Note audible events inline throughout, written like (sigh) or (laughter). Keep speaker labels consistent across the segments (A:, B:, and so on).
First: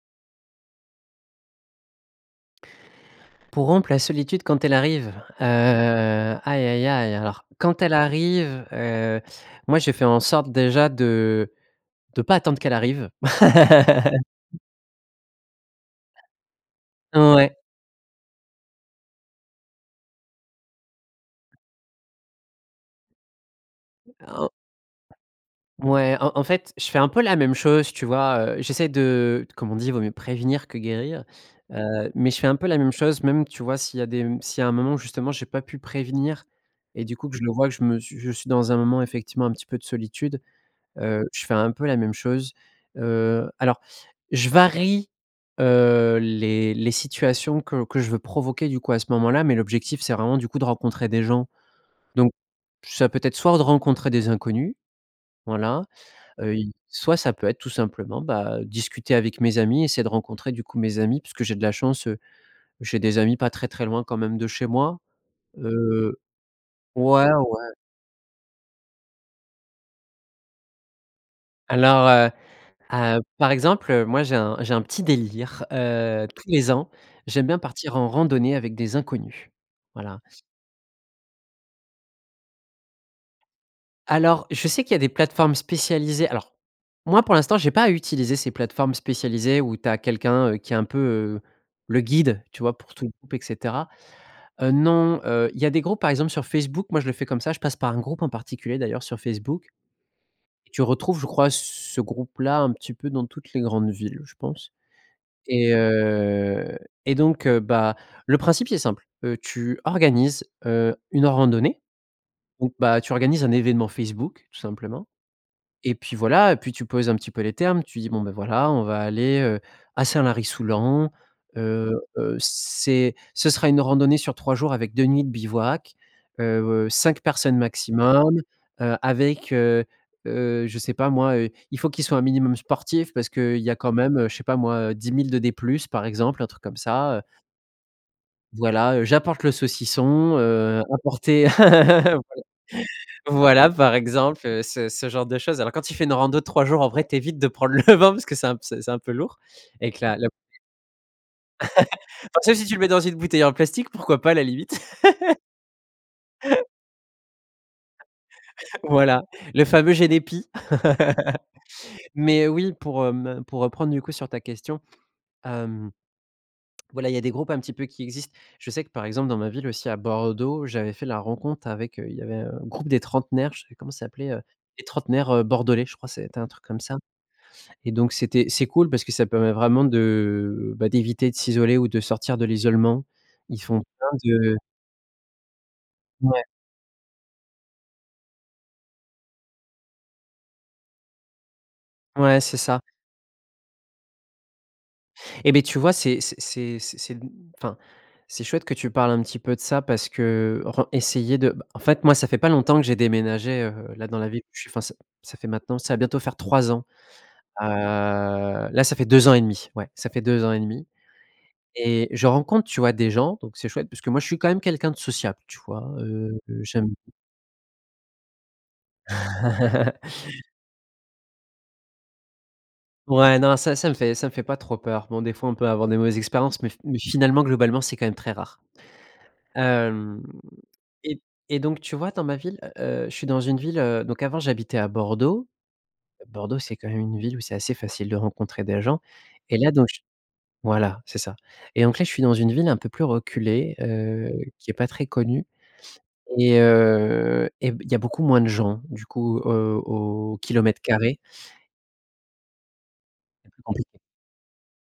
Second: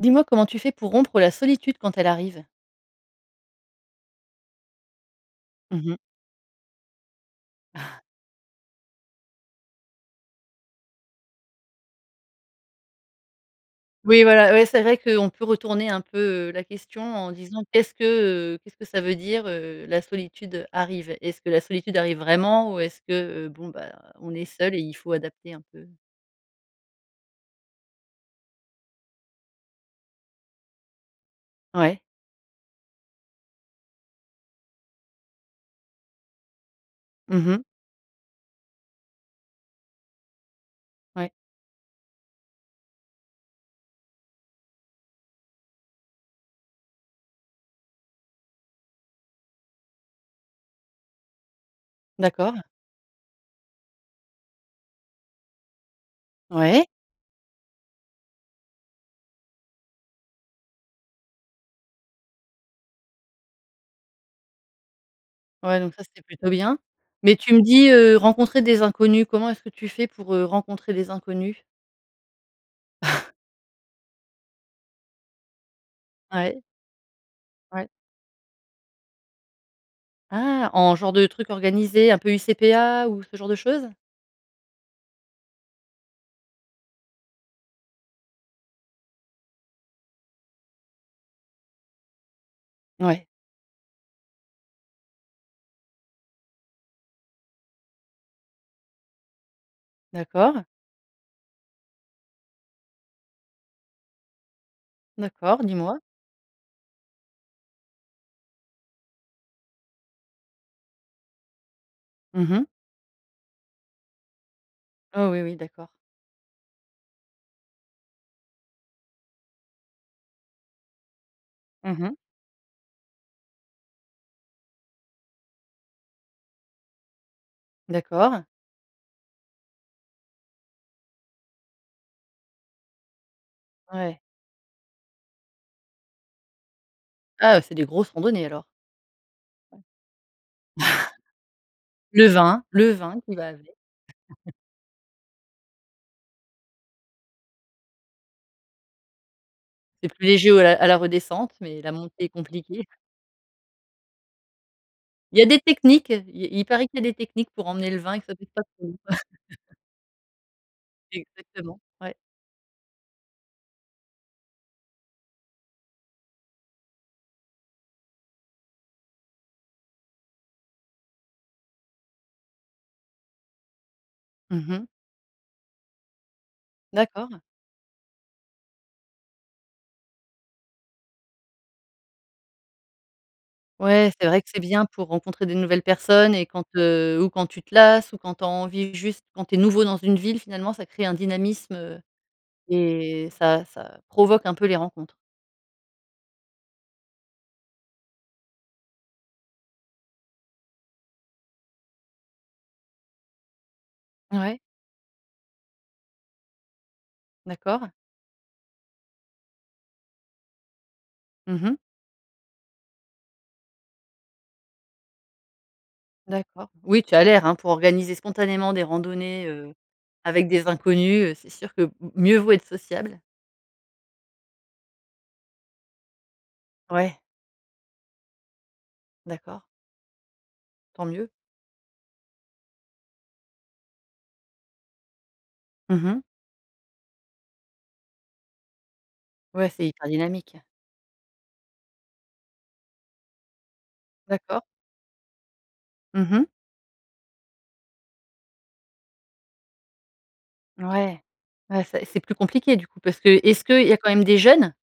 A: Dis-moi comment tu fais pour rompre la solitude quand elle arrive?
B: Pour rompre la solitude quand elle arrive? Heu,
A: Mmh mh.
B: aïe aïe aïe! Alors quand elle
A: (chuckles)
B: arrive, heu, moi, je fais en sorte, déjà, de de pas attendre qu'elle arrive.
A: Oui, voilà.
B: (laughs)
A: Oui, c'est vrai qu'on peut retourner un peu, heu, la question en
B: Ouais.
A: disant: «Qu'est-ce que, heu, qu'est-ce que ça veut dire, heu, la solitude, heu, arrive?». Est-ce que la solitude arrive vraiment? Ou est-ce que, heu, bon, bah, on est
B: En
A: seul et il faut adapter un peu?
B: ouais, en en fait, je fais un peu la même chose, tu vois? Heu, j'essaie de, heu, comme on dit: «Vaut mieux prévenir que guérir»,
A: Ouais.
B: heu, mais je fais un peu la même chose, même, tu vois, s'il y a des m s'il y a un moment où, justement, j'ai pas pu prévenir, et du coup, que je
A: Mmh
B: le
A: mh.
B: vois, je me suis je suis dans un moment, effectivement, un petit peu de solitude, heu,
A: Ouais.
B: je fais un peu la même chose, heu. Alors je varie, heu, les les situations que que je veux provoquer, du coup, à ce moment-là, mais l'objectif, c'est vraiment, du coup, de rencontrer des gens. Donc
A: D'accord.
B: ça peut être soit de rencontrer des inconnus, voilà, heu, il
A: Ouais.
B: soit ça peut être, tout simplement, bah, discuter avec mes amis, essayer de rencontrer, du coup, mes amis parce que j'ai de la chance, heu, j'ai des amis pas très très loin quand même de chez moi.
A: Ouais, donc ça,
B: Heu
A: c'était plutôt bien.
B: ouais,
A: Mais tu me
B: ouais.
A: dis, heu, rencontrer des inconnus. Comment est-ce que tu fais pour, heu, rencontrer des inconnus?
B: Alors, heu heu,
A: (chuckles)
B: par exemple, moi, j'ai un j'ai un petit délire, heu, tous
A: Ouais.
B: les ans, j'aime bien
A: Ouais.
B: partir en randonnée avec des inconnus. Voilà.
A: Ah! En genre de truc organisé un peu UCPA ou ce genre de choses?
B: Alors, je sais qu'il y a des plateformes spécialisées. Alors, moi, pour l'instant, j'ai pas eu à utiliser ces plateformes spécialisées où tu as quelqu'un, heu, qui est un peu, heu, le guide, tu vois, pour tout le
A: Ouais.
B: groupe, et cetera. Heu, non, heu, il y a des groupes, par exemple, sur Facebook, moi, je le fais comme ça, je passe par un groupe en particulier, d'ailleurs, sur Facebook
A: D'accord.
B: tu retrouves, je crois, ce groupe-là, un petit peu dans toutes les grandes villes, je pense.
A: D'accord. Dis
B: Et
A: moi.
B: heu, et donc heu, bah, le principe, c'est simple, heu, tu organises, heu, une randonnée
A: Mmh mh.
B: ou bah, tu organises un événement Facebook, tout simplement
A: Oh oui, oui. D'accord.
B: et puis voilà, et puis tu poses un petit peu les termes. Tu dis: «Bon, bah, voilà, on va aller, heu, à Saint-Lary-Soulan. Heu,
A: Mmh mh.
B: heu, c'est ce sera une randonnée sur 3 jours avec 2 nuits de bivouac, heu, heu, 5 personnes maximum,
A: D'accord.
B: heu, avec, heu, heu, je sais pas, moi, heu, il faut qu'ils soient un minimum sportifs parce qu'il y a quand même,
A: Ouais.
B: heu, je sais pas, moi, heu, 10 000 de D plus, par exemple, un truc comme ça, heu
A: Ah, c'est des grosses randonnées, alors.
B: Voilà, heu, j'apporte le
A: Ouais (chuckles)
B: saucisson. Heu, apportez (laughs)
A: le vin, le vin qui va
B: voilà,
A: avec.
B: par exemple,
A: (chuckles)
B: heu, ce ce genre de choses. Alors quand tu fais une rando de 3 jours, en vrai, tu évites de prendre le vin, parce que c'est un p c'est c'est un peu lourd avec
A: C'est
B: la
A: plus
B: le
A: léger au à la redescente, mais la montée est
B: (laughs) Sauf si tu le
A: compliquée.
B: mets dans une bouteille en plastique, pourquoi pas, à la limite?
A: Il
B: (laughs)
A: y a des techniques. Il il
B: (laughs)
A: paraît qu'il y a des techniques pour emmener le vin et que ça pèse pas
B: (laughs)
A: trop.
B: Voilà! Le
A: (laughs)
B: fameux génépi.
A: Exactement.
B: (laughs)
A: Ouais.
B: Mais oui, pour, hem, pour reprendre, du coup, sur ta question, hem voilà il y a des groupes, un petit peu, qui existent. Je sais que, par exemple, dans ma ville, aussi à Bordeaux, j'avais fait la rencontre avec, heu, il y avait un groupe des trentenaires, je sais plus comment ça s'appelait, heu,
A: Mmh
B: les
A: mh.
B: trentenaires, heu, bordelais, je crois, c'était un truc comme ça,
A: D'accord.
B: et donc c'était c'est cool parce que ça permet vraiment de, bah, d'éviter de s'isoler ou de sortir de l'isolement. Ils font plein
A: Ouais, c'est vrai que
B: de
A: c'est bien pour rencontrer des nouvelles personnes
B: Ouais.
A: et quand, heu, ou quand tu te lasses ou quand tu as envie juste, quand tu es nouveau dans une ville, finalement ça crée un dynamisme, heu,
B: Ouais, c'est ca.
A: et ça ça provoque un peu les rencontres.
B: Et beh, tu vois, c'est c c'est c c'est mmh, enfin, c'est chouette que tu parles un petit peu de ça parce que, heu, ren essayer de bah, en fait, moi, ça fait pas longtemps que j'ai déménagé, heu, là, dans la ville où
A: Ouais.
B: je suis. Enfin, ça ça fait maintenant ça va bientôt faire 3 ans. Heu,
A: D'accord.
B: là, ça fait 2 ans et 1/2. Ouais, ça fait 2 ans et 1/2
A: Mmh mh.
B: et je rencontre, tu vois, des gens, donc c'est chouette parce que moi, je suis quand même quelqu'un de sociable, tu vois heu,
A: D'accord.
B: j'aime
A: Oui, tu as l'air, hein. Pour organiser spontanément des randonnées, heu,
B: (chuckles)
A: avec des inconnus, heu, c'est sûr que m mieux vaut être sociable.
B: Ouais, non, ça, ça me fait ça me fait pas trop peur. Bon, des fois, on peut avoir des mauvaises expériences, mais f mais
A: Ouais.
B: finalement, globalement, c'est quand même très rare.
A: D'accord.
B: Hem,
A: Tant
B: et
A: mieux.
B: et donc tu vois, dans ma ville, heu, heu, je suis dans une ville, heu, donc avant, j'habitais à Bordeaux.
A: Mmh mh.
B: Bordeaux, c'est quand même une ville où c'est assez facile de rencontrer des gens et
A: Ouais,
B: là donc
A: c'est
B: j
A: hyper dynamique.
B: voilà, c'est ça, et donc, là, je suis dans une ville un peu plus reculée, heu,
A: D'accord.
B: qui est pas très connue
A: Mmh mh.
B: et heu, et b il y a beaucoup moins de gens, du coup, heu, au au kilomètre carré.
A: Ouais, ouais, ça et c'est plus compliqué, du coup, parce que
B: C'est plus
A: est-ce qu'il y a
B: compliqué.
A: quand même des jeunes?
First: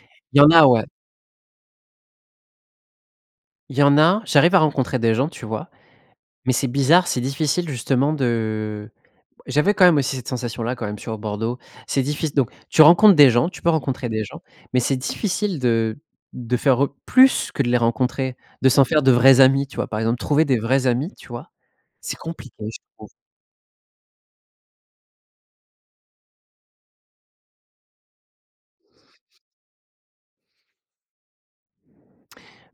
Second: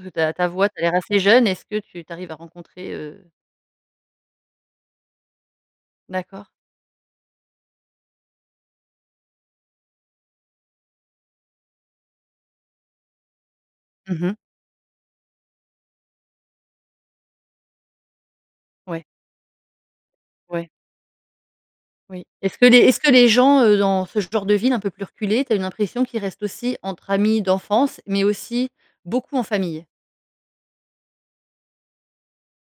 A: Heu, ta
B: Il y
A: ta
B: en a,
A: voix, tu as
B: ouais.
A: l'air assez jeune. Est-ce que tu tu arrives à rencontrer heu
B: Il y en a. J'arrive à rencontrer des gens, tu vois?
A: D'accord.
B: Mais c'est bizarre, c'est difficile justement de j'avais quand même, aussi, cette sensation-là, quand même, sur Bordeaux, c'est diffic donc tu rencontres des gens, tu peux rencontrer
A: Mmh
B: des
A: mh.
B: gens, mais c'est difficile de de faire re plus que de les rencontrer, de s'en faire
A: Ouais.
B: de vrais amis, tu vois, par exemple, trouver des
A: Ouais.
B: vrais amis, tu vois? C'est
A: Oui,
B: compliqué,
A: est-ce que les
B: je
A: est-ce
B: trouve.
A: que les gens, heu, dans ce genre de ville un peu plus reculée, tu as une impression qu'ils restent aussi entre amis d'enfance, mais aussi, beaucoup en famille?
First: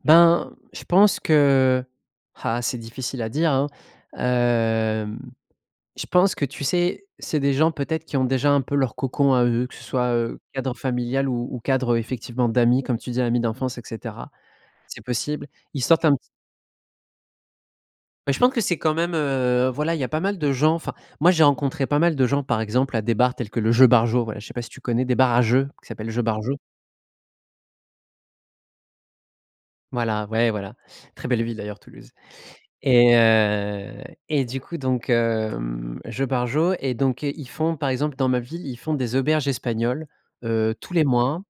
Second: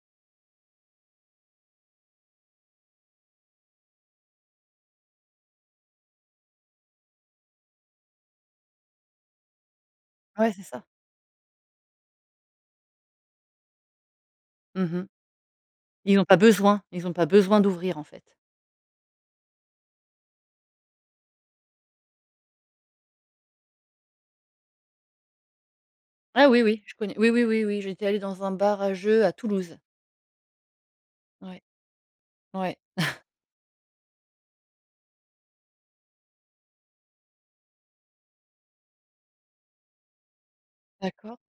B: Ben, je pense que, heu ah c'est difficile à dire, hein. Hem, je pense que tu sais, c'est des gens peut-être qui ont déjà un peu leur cocon à eux, que ce soit, heu,
A: Ouais, c'est
B: cadre
A: ça.
B: familial ou ou cadre, effectivement, d'amis, comme tu dis, amis d'enfance, et cetera.
A: Mmh
B: C'est
A: mh.
B: possible. Ils sortent un
A: Ils
B: petit
A: ont pas besoin, ils ont pas besoin d'ouvrir, en
B: Bah,
A: fait.
B: je pense que c'est quand même, heu voilà, il y a pas mal de gens. Enfin, moi, j'ai rencontré pas mal de gens, par exemple, à des bars tels que le Jeux Barjo. Voilà, je sais pas si tu connais des bars à jeux qui s'appellent Jeux
A: Ah
B: Barjo?
A: oui, oui, je connais. Oui, oui, oui, oui, j'étais allée dans un bar à jeux à Toulouse.
B: Voilà. Ouais, voilà, très belle ville
A: Ouais.
B: d'ailleurs, Toulouse.
A: Ouais.
B: Et,
A: (chuckles)
B: heu, et du coup, donc, hem, Jeux Barjo et donc heu, ils font, par exemple, dans ma ville, ils font des auberges espagnoles, heu, tous les
A: D'accord.
B: mois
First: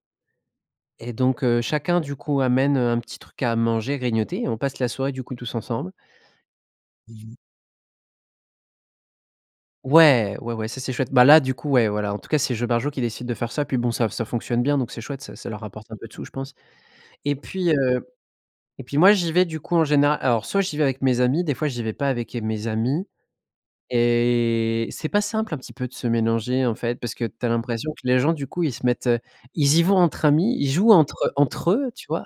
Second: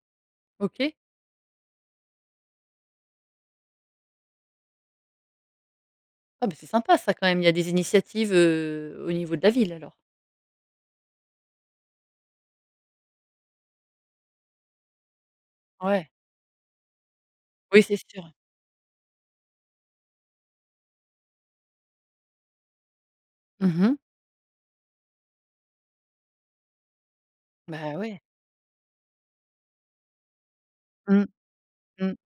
A: OK.
B: et donc heu, chacun, du coup, amène, heu, un petit truc à manger, grignoter et on passe la soirée, du coup, tous ensemble.
A: Ah, bah, c'est sympa
B: Mmh
A: ça, quand
B: mh.
A: même. Il y a des initiatives, heu, au niveau de la ville, alors.
B: Ouais. Ouais, ouais, ça, c'est chouette. Bah, là, du coup, ouais, voilà, en tout cas, c'est Jeux Barjo qui décide de faire ça. Puis, bon, ça ça fonctionne bien donc c'est chouette. Ça ça leur rapporte un peu
A: Ouais.
B: de sous, je pense. Et puis,
A: Oui, c'est
B: heu,
A: sûr.
B: et puis moi, j'y vais, du coup, en général, alors, soit j'y vais avec mes amis, des fois j'y vais pas avec mes amis
A: Mmh mh.
B: et c'est pas simple un petit peu de se mélanger, en fait, parce que tu as l'impression
A: Bah,
B: que les
A: ouais.
B: gens, du coup, ils se mettent ils y vont entre amis, ils jouent
A: Mmh,
B: entre entre eux, tu
A: mmh.
B: vois,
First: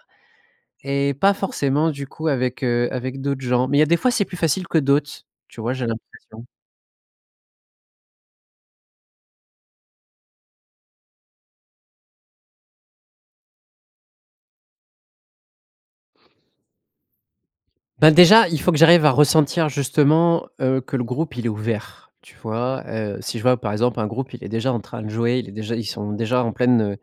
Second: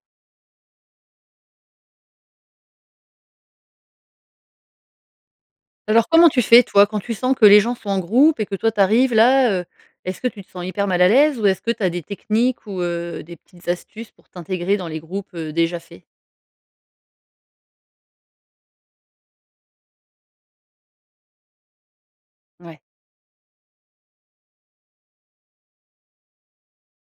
B: et pas forcément, du coup, avec, heu, avec d'autres gens. Mais il y a des fois, c'est plus facile que d'autres, tu vois, j'ai
A: Alors, comment tu
B: l'impression.
A: fais, toi, quand tu sens que les gens sont en groupe et que toi, tu arrives là, heu? Est-ce que tu te sens hyper mal à l'aise? Ou est-ce que tu as des techniques ou heu, des petites astuces pour t'intégrer dans les groupes, heu, déjà faits?
B: Ben, déjà, il faut que j'arrive à ressentir justement, heu, que le groupe, il est ouvert, tu
A: Ouais.
B: vois? Heu, si je vois, par exemple, un groupe, il est déjà en train de jouer, il est déjà ils sont déjà en pleine, heu,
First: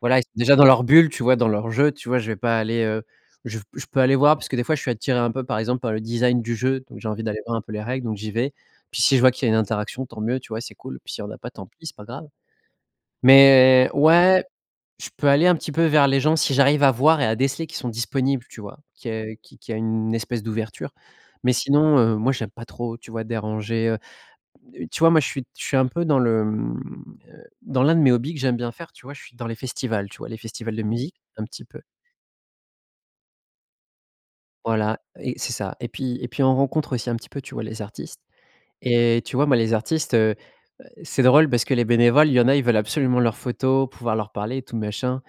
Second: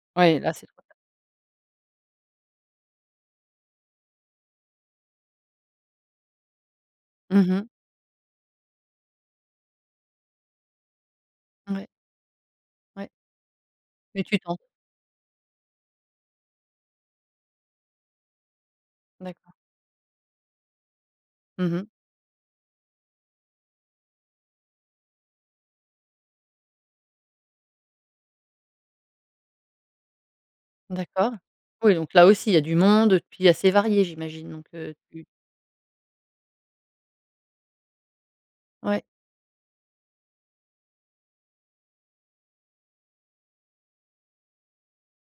B: voilà, ils sont
A: Ouais. Là,
B: déjà dans
A: c'est trop
B: leur
A: tard.
B: bulle, tu vois, dans leur jeu, tu vois, je vais pas aller, heu je je peux aller voir parce que, des fois, je suis attiré un peu, par exemple, par le design du jeu. Donc j'ai envie d'aller
A: Mmh
B: voir un
A: mh.
B: peu les règles, donc j'y vais. Puis, si je vois qu'il y a une interaction, tant mieux. Tu vois? C'est cool. Puis s'il y en a pas, tant pis,
A: Ouais.
B: c'est pas grave.
A: Ouais.
B: Mais
A: Et tu
B: ouais,
A: t'en
B: je peux aller un petit peu vers les gens si j'arrive à voir et à déceler qu'ils sont disponibles, tu vois? Qu'il y a,
A: D'accord.
B: qu qu'il y a une espèce d'ouverture. Mais
A: Mmh mh.
B: sinon, heu, moi, j'aime pas trop, tu vois, déranger heu. Heu, tu vois, moi je suis je suis un peu dans le, mmh, heu, dans l'un de mes hobbies que j'aime bien faire, tu vois, je suis dans les festivals, tu vois? Les festivals de musique,
A: D'accord.
B: un petit peu
A: Oui, donc là aussi, il y a du monde puis assez varié, j'imagine. Donc heu,
B: Voilà
A: tu
B: et c'est ça, et puis et puis, on rencontre aussi un petit peu, tu vois, les artistes
A: Ouais.
B: et tu vois, moi, les artistes, heu, c'est drôle parce que les bénévoles, il y en a, ils veulent absolument leurs photos, pouvoir leur parler, et tout machin.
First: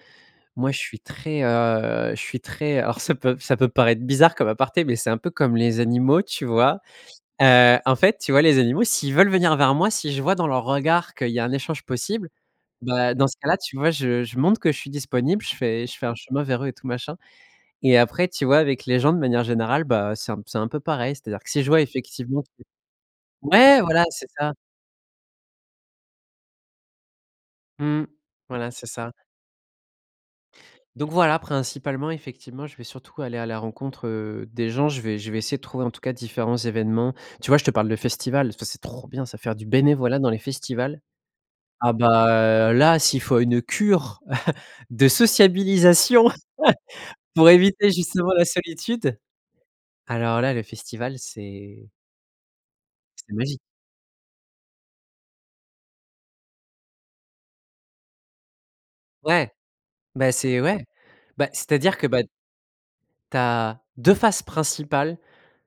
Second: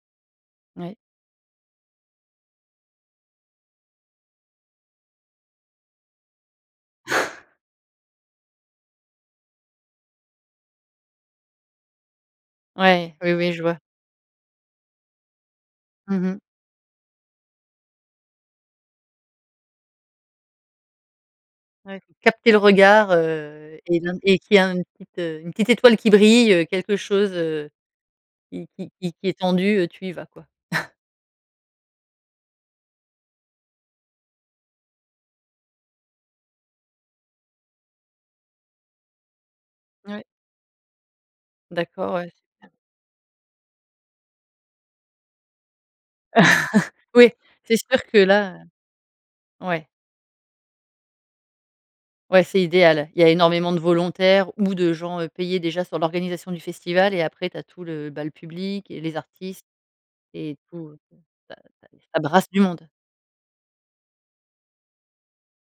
B: Moi, je
A: Ouais.
B: suis très, heu, je suis très alors ça peut ça peut paraître bizarre comme aparté, mais c'est un peu comme les animaux, tu vois?
A: (scoffs)
B: Heu, en fait, tu vois, les animaux, s'ils veulent venir vers moi, si je vois dans leur regard qu'il y a un échange possible, bah,
A: Ouais.
B: dans
A: Oui,
B: ce
A: oui,
B: cas-là,
A: je
B: tu
A: vois.
B: vois, je je montre que je suis disponible. Je fais je fais un
A: Mmh mh.
B: chemin vers eux et tout machin, et après, tu vois, avec les gens, de manière générale bah, c'est un c'est un peu pareil. C'est-à-dire que si je vois
A: Ouais,
B: effectivement
A: capter le
B: que
A: regard, heu,
B: ouais,
A: et
B: voilà,
A: une
B: c'est
A: et
B: ça.
A: qu'il y a une petite, heu, une petite étoile qui brille, heu, quelque chose, heu,
B: Mmh.
A: qui
B: Voilà, c'est
A: qui
B: ça.
A: qui est tendu, heu, tu y vas, quoi. (chuckles)
B: Donc, voilà, principalement, effectivement, je vais surtout aller à la rencontre, heu, des gens. Je vais je vais essayer de trouver, en tout cas, différents événements. Tu vois, je te parle de festivals, parce que c'est trop bien, ça, faire du bénévolat
A: Ouais.
B: dans les festivals. Ah,
A: D'accord, ouais. C'est ça.
B: bah, là, s'il faut une cure (laughs) de sociabilisation
A: (chuckles) Oui,
B: (laughs) pour
A: c'est
B: éviter,
A: sûr que
B: justement, la
A: là,
B: solitude.
A: heu, ouais.
B: Alors, là, le festival c'est
A: Ouais, c'est idéal. Il y a
B: c'est magique.
A: énormément de volontaires ou de gens, heu, payé déjà sur l'organisation du festival et après, tu as tout le, heu, bah, le public et les
B: Ouais,
A: artistes
B: bah,
A: et
B: c'est ouais.
A: tout.
B: Bah,
A: Ça ça
B: c'est-à-dire que,
A: ça
B: bah
A: brasse du monde.
B: tu as 2 faces principales.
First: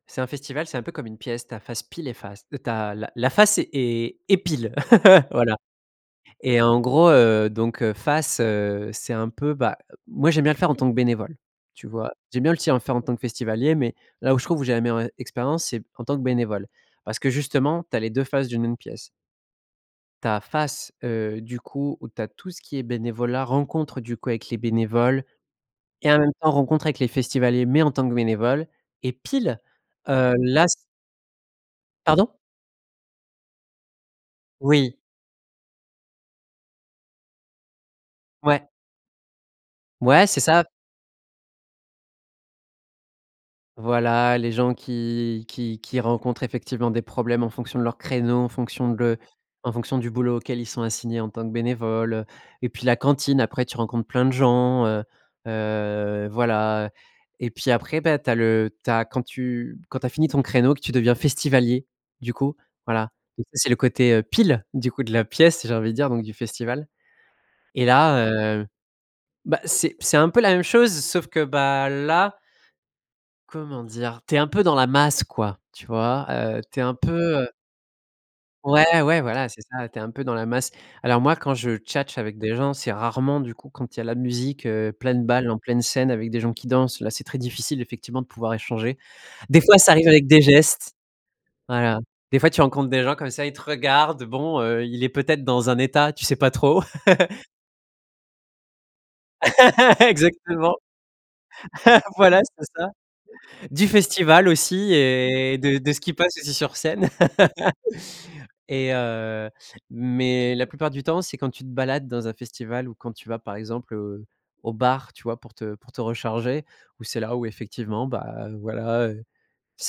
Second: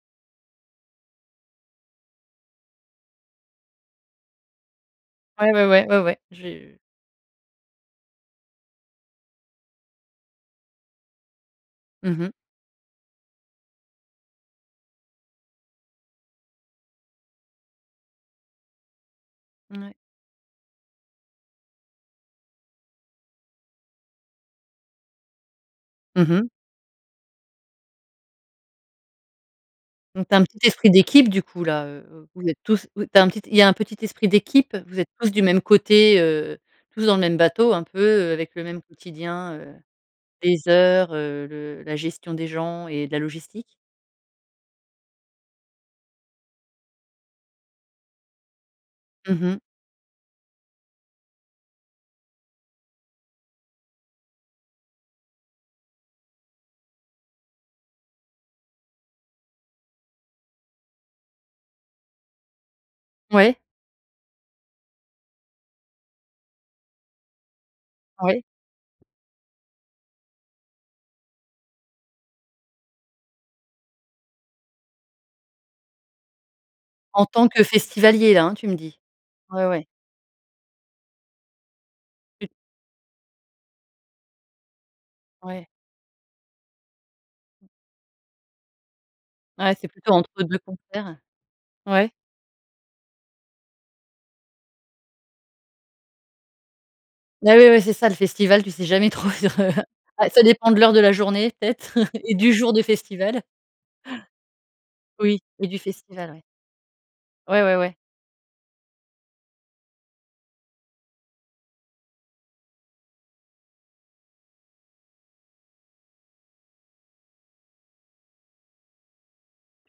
B: c'est un festival, c'est un peu comme une pièce, ta face pile et face. Heu, tu as la la face et et pile, (laughs)
A: Ouais,
B: voilà.
A: ouais, ouais. Ouais, ouais. J'ai
B: Et
A: heu
B: en gros, heu, donc heu, face, heu, c'est un peu, bah, moi, j'aime bien le faire en tant que bénévole, tu vois?
A: Mmh mh.
B: J'aime bien aussi le faire en tant que festivalier, mais là où je trouve où j'ai la meilleure e expérience, c'est en tant que bénévole parce que justement, tu as les 2 faces d'une même pièce.
A: Mouais.
B: Tu as face, heu, du coup où tu as tout ce qui est bénévolat, rencontre, du coup avec les bénévoles et en
A: Mmh
B: même
A: mh.
B: temps, rencontre avec les festivaliers, mais en tant que bénévole et pile,
A: Donc tu
B: heu,
A: as un petit
B: là c
A: esprit d'équipe, du coup, là, heu,
B: Pardon?
A: vous êtes tous tu as un il y a un petit esprit d'équipe,
B: Oui.
A: vous êtes tous du même côté, heu, tous dans le même bateau un peu, heu, avec le
B: Ouais.
A: même quotidien, heu,
B: Ouais c'est ça.
A: les heures, heu, le la gestion des gens et de la logistique.
B: Voilà les gens, qui qui qui rencontrent effectivement des problèmes en fonction de leurs créneaux, en fonction de
A: Mmh mh.
B: en fonction du boulot auquel ils sont assignés en tant que bénévole, et puis, la cantine après, tu rencontres plein de gens, heu, heu, voilà et puis après, bah, tu as le tu as quand tu quand tu as fini ton créneau, que tu deviens festivalier, du coup, voilà. Donc
A: Ouais.
B: ça, c'est le côté, heu, pile, du coup, de la pièce, j'ai envie de dire, donc du festival. Et là,
A: Ouais.
B: heu, bah, c'est c'est un peu la même chose sauf que bah, là comment dire? Tu es un peu dans la masse, quoi, tu vois, heu, tu es un
A: En
B: peu,
A: tant
B: heu
A: que festivalier, là, hein, tu me dis.
B: Ouais, ouais, voilà, c'est
A: Ouais, ouais.
B: ça. Tu es un peu dans la masse. Alors moi quand je tchatche avec
A: Tu
B: des gens, c'est rarement, du coup, quand il y a la musique, heu, pleine balle, en
A: Ouais.
B: pleine scène, avec des gens qui dansent. Là, c'est très difficile, effectivement, de pouvoir échanger. Des
A: Ouais,
B: fois,
A: c'est
B: ça arrive
A: plutôt
B: avec des
A: entre 2
B: gestes.
A: concerts.
B: Voilà.
A: Ouais.
B: Des fois, tu rencontres des gens comme ça. Ils te regardent. Bon, heu, il est peut-être dans un état, tu sais pas trop. (laughs)
A: Ah ouais, ouais, ouais, c'est ça, le festival, tu sais jamais trop sur, heu, hein.
B: (laughs)
A: Ah, ça dépend
B: Exactement.
A: de l'heure de la journée peut-être
B: (laughs)
A: (chuckles) et
B: Voilà,
A: du
B: c'est
A: jour du
B: ça.
A: festival. (chuckles)
B: Du festival aussi
A: Oui,
B: et
A: et du
B: de de ce qui
A: festival,
B: passe
A: ouais.
B: aussi sur scène.
A: Ouais, ouais, ouais.
B: (laughs) Et heu, mais la plupart du temps c'est quand tu te balades dans un festival ou quand tu vas, par exemple, heu, au bar, tu vois, pour te pour te recharger, où c'est là où, effectivement, bah, voilà, heu,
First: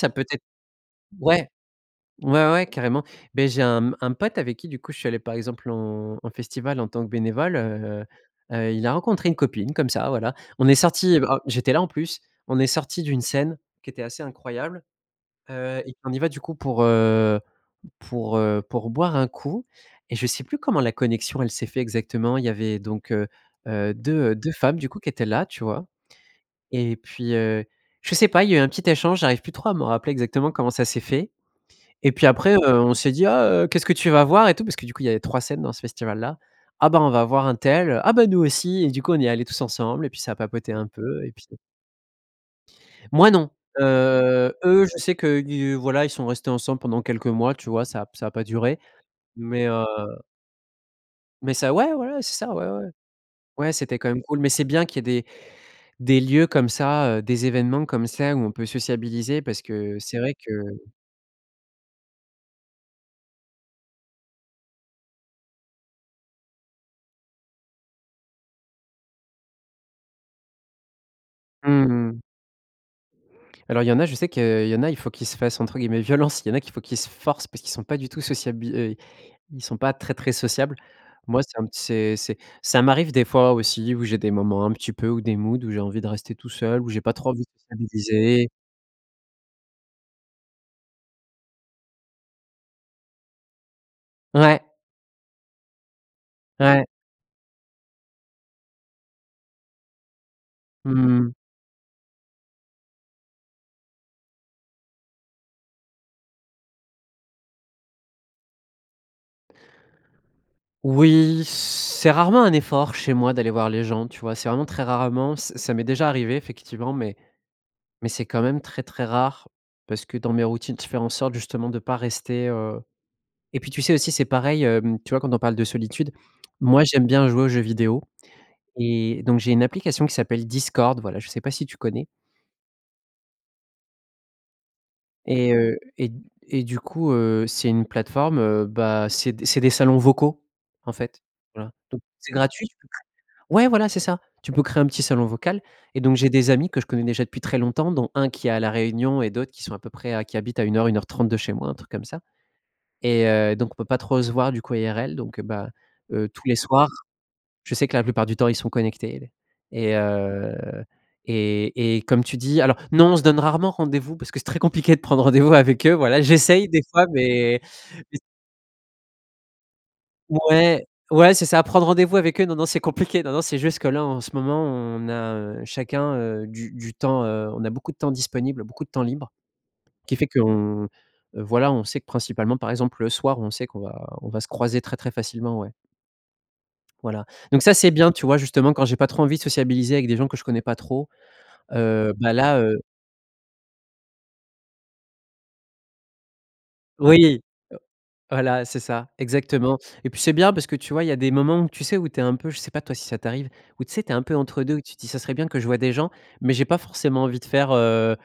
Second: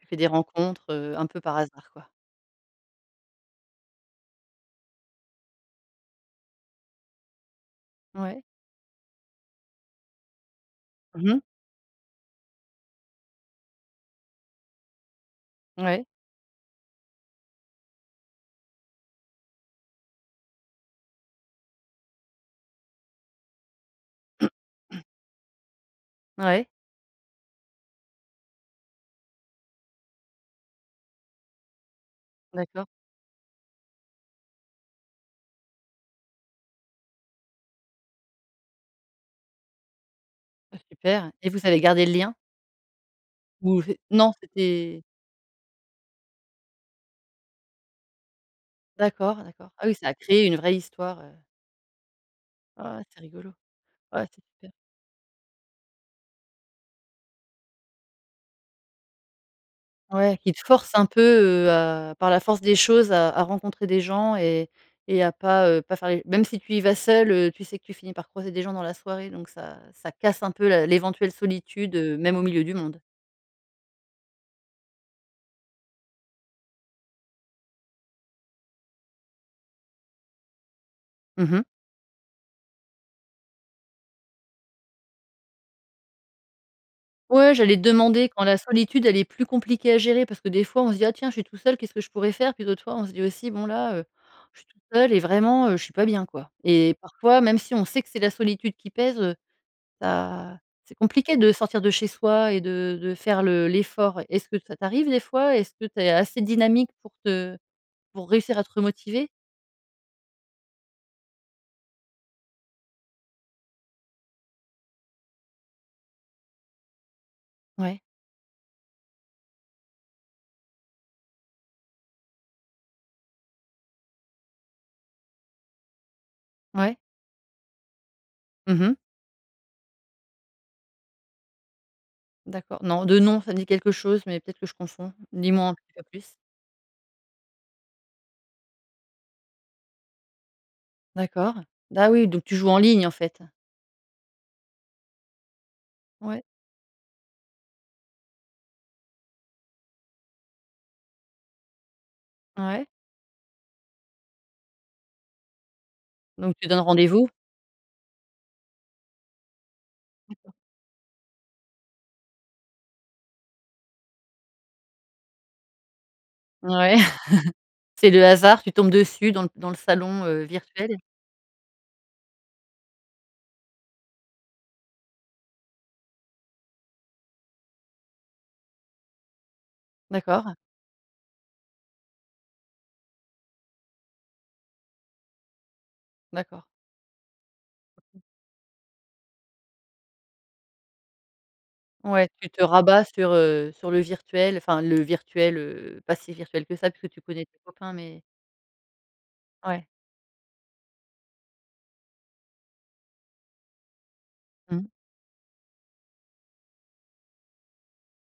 A: Tu fais
B: peut
A: des
B: être
A: rencontres, heu, un peu
B: ouais,
A: par hasard, quoi.
B: ouais, ouais, carrément. Beh, j'ai un, mmh, un pote avec qui, du coup, je suis allé par exemple, en en festival, en tant que bénévole, heu
A: Ouais.
B: heu heu, il a rencontré une copine, comme ça, voilà. On est sortis,
A: Mmh
B: en
A: mh.
B: j'étais là, en plus, on est sortis d'une scène qui était assez incroyable. Heu, et
A: Ouais.
B: on y va, du coup, pour, heu, pour, heu, pour boire un coup, et je sais plus comment la connexion, elle s'est fait exactement. Il y avait donc, heu heu, 2 heu, 2 femmes, du coup,
A: (clears throat)
B: qui étaient là, tu vois,
A: Ouais.
B: et puis, heu, je sais pas. Il y a eu un petit échange, j'arrive plus trop à me rappeler exactement comment ça s'est fait, et puis, après, heu,
A: D'accord.
B: on s'est dit: «Ah heu, qu'est-ce que tu vas voir?» et tout, parce que, du coup, il y avait 3 scènes dans ce festival-là. «Ah, bah on va voir untel», «Ah bah, nous aussi» et du coup, on y est allés tous ensemble, et puis ça a papoté
A: Ah
B: un peu, et
A: super.
B: puis
A: Et vous avez gardé le lien?
B: Moi non,
A: Ou c'est non,
B: heu, eux, je
A: c'était
B: sais qu'ils voilà ils sont restés ensemble pendant quelques mois, tu vois? Ça a p ça a pas duré,
A: D'accord,
B: mais,
A: d'accord.
B: heu
A: Ah oui, ça a créé une vraie histoire, heu.
B: Mais ça, ouais, voilà, c'est ça, ouais, ouais.
A: Oh c'est rigolo.
B: Ouais, c'était quand même
A: Ouais,
B: cool,
A: c'est
B: mais c'est
A: super.
B: bien qu'il y ait des des lieux comme ça, heu, des événements comme ça où on peut sociabiliser parce que c'est vrai
A: Ouais,
B: que
A: qui te forcent un peu, heu, à par la force des choses, à à rencontrer des gens et et à pas, heu, pas faire les même si tu y vas seul, heu, tu sais que tu finis par croiser des gens dans la soirée donc ça ça casse un peu la l'éventuelle
B: Mmh
A: solitude, heu,
B: mh.
A: même au milieu du monde.
B: Alors il y en a, je sais que il y en a, il faut qu'ils se fassent, entre guillemets, violence. Il y en a qu'il faut qu'ils se forcent parce qu'ils sont pas du tout sociabil heu, ils sont pas très très sociables. Moi,
A: Mmh
B: c'est
A: mh.
B: un c'est c'est ça m'arrive des fois aussi, où j'ai des moments un petit peu ou des moods où j'ai envie de rester tout seul, où j'ai pas trop envie de
A: Ouais, j'allais te demander quand
B: sociabiliser
A: la solitude, elle est plus compliquée à gérer parce que, des fois, on se dit: «Ah tiens, je suis tout seul, qu'est-ce que je pourrais faire?», puis d'autres fois, on se dit aussi: «Bon, là, heu, je
B: Ouais.
A: suis tout seul et vraiment, heu, je suis pas bien, quoi».
B: Ouais.
A: Et parfois, même si on sait que c'est la solitude qui pèse, heu, bah, c'est
B: Mmh mh.
A: compliqué de sortir de chez soi et de de faire le l'effort, ouais. Est-ce que ça t'arrive des fois? Est-ce que tu es assez dynamique pour te pour réussir à te remotiver?
B: Oui, c'est rarement un effort chez moi d'aller voir les gens, tu vois? C'est vraiment très rarement. Ça ça m'est déjà arrivé effectivement, mais
A: Ouais.
B: mais c'est quand même très très rare, parce que, dans mes routines, faire en sorte, justement, de pas rester, heu et puis tu sais, aussi, c'est pareil, hem, tu vois, quand on parle de solitude, moi,
A: Ouais.
B: j'aime bien jouer aux jeux vidéo
A: Mmh mh.
B: et donc j'ai une application qui s'appelle Discord, voilà, je sais pas si tu connais?
A: D'accord. Non. De nom, ça me dit quelque chose, mais peut-être que je confonds. Dis
B: Et,
A: m'en, en
B: heu,
A: tout cas,
B: et d
A: plus.
B: et du coup, heu, c'est une plateforme, heu, bah, c'est d c'est des salons vocaux, en fait.
A: D'accord.
B: Voilà don
A: Bah oui,
B: c'est
A: donc tu
B: gratuit.
A: joues en ligne, en fait, ouais?
B: Ouais, voilà, c'est ça. Tu peux créer un petit salon vocal et donc j'ai
A: Ouais.
B: des amis que je connais déjà depuis très longtemps dont 1 qui est à la Réunion et d'autres qui sont à peu près qui habitent à 1 heure, 1 heure 30 de chez moi, un truc comme ça,
A: Ouais.
B: et heu, donc on peut pas trop se voir, du coup, IRL, donc heu, bah, heu, tous
A: Donc
B: les
A: tu donnes
B: soirs,
A: rendez-vous?
B: je sais que la plupart du temps, ils sont connectés et et heu,
A: D'accord.
B: et et comme tu dis alors non, on se donne rarement rendez-vous parce que c'est très compliqué de prendre rendez-vous avec eux. Voilà, j'essaye des
A: Ouais,
B: fois, mais
A: (chuckles) c'est
B: c
A: le hasard, tu tombes dessus dans dans le salon, heu,
B: Ouais,
A: virtuel.
B: ouais, c'est ça, prendre rendez-vous avec eux, non, non, c'est compliqué. Non, non, c'est juste que là, en ce moment, on a, heu, chacun, heu, du du temps, heu, on a beaucoup de temps disponible, beaucoup de temps libre qui fait
A: D'accord.
B: qu'on, voilà, on sait que principalement, par exemple, le soir, on sait qu'on va on va se croiser très très facilement, ouais.
A: D'accord.
B: Voilà. Donc ça, c'est bien,
A: (unintelligible)
B: tu vois, justement quand j'ai pas trop envie de sociabiliser avec des gens que je connais pas trop, heu,
A: Ouais,
B: bah,
A: tu
B: là,
A: te
B: heu
A: rabats sur, heu, sur le virtuel, enfin, le virtuel, heu, pas si virtuel que ça puisque tu
B: Oui,
A: connais tes copains, mais
B: voilà, c'est ça, exactement,
A: Ouais.
B: et puis, c'est bien parce que tu vois, il y a des moments où tu sais, où tu es un peu, je sais pas, toi, si ça t'arrive, où, tu sais, tu es un peu entre 2.
A: Mmh.
B: Tu te dis: «Ça serait bien que je vois des gens, mais j'ai pas forcément envie de faire, heu,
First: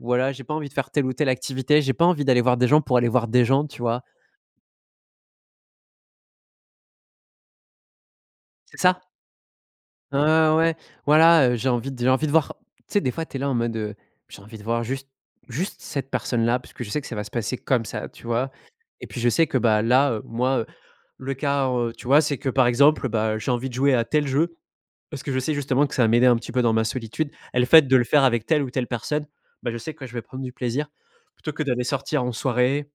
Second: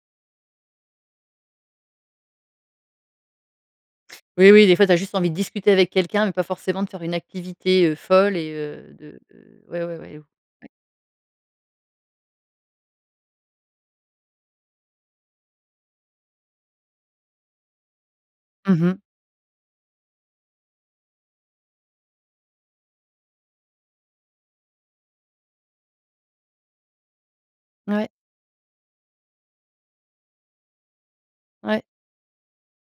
B: voilà, j'ai pas envie de faire telle ou telle activité. J'ai pas envie d'aller voir des gens pour aller voir des gens», tu vois.
A: Oui, oui, des fois, tu as juste envie de discuter avec quelqu'un, mais pas forcément de faire une activité, heu, folle et
B: C'est
A: heu,
B: ça.
A: de ouais, ouais, voilà.
B: Ah
A: Ouais.
B: ouais. Voilà. Heu, j'ai envie j'ai envie de voir, tu sais, des fois, tu es là, en mode heu: «J'ai envie de voir juste juste cette personne-là» parce que je sais que ça va se passer comme ça, tu vois,
A: Mmh mh.
B: et puis, je sais que bah, là, heu, moi, heu, le cas, heu, tu vois, c'est que, par exemple, heu, bah, j'ai envie de jouer à tel jeu parce que je sais, justement, que ça va m'aider un petit peu dans ma solitude et le fait de le
A: Ouais.
B: faire avec telle ou telle personne, bah, je sais que je vais prendre du plaisir plutôt que
A: Ouais.
B: d'aller sortir en soirée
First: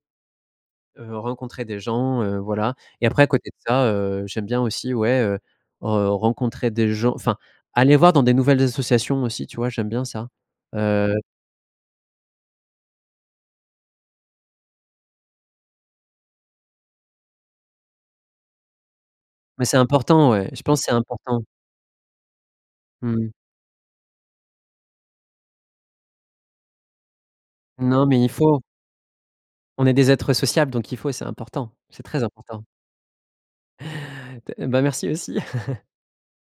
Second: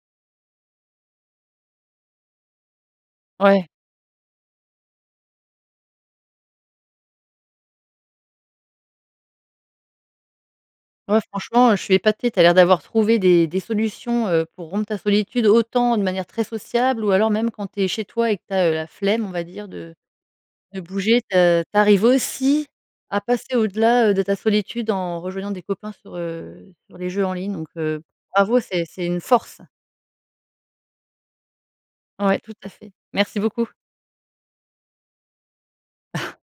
B: heu, rencontrer des gens, heu, voilà, et après, à côté de
A: Ouais.
B: ça, heu, j'aime bien aussi, ouais, heu, heu, rencontrer des gens, enfin aller voir dans des nouvelles associations aussi, tu vois, j'aime bien ça heu
A: Ouais, franchement, heu, je suis épatée. Tu as l'air d'avoir trouvé des des solutions, heu, pour rompre ta solitude, autant de manière très sociable, ou alors, même quand tu es chez toi et que tu as, heu, la flemme, on va
B: Mais
A: dire,
B: c'est
A: de
B: important, ouais. Je
A: de
B: pense, c'est
A: bouger,
B: important.
A: de tu arrives aussi à
B: Mmh.
A: passer au-delà, heu, de la solitude en rejoignant des copains sur, heu, sur les jeux en ligne donc heu,
B: Non mais il
A: bravo.
B: faut.
A: C'est c'est une force.
B: On est des êtres sociables donc il faut. C'est important, c'est très
A: Ouais. Tout
B: important.
A: à fait. Merci beaucoup.
B: T et bah merci aussi. (chuckles)
A: (chuckles)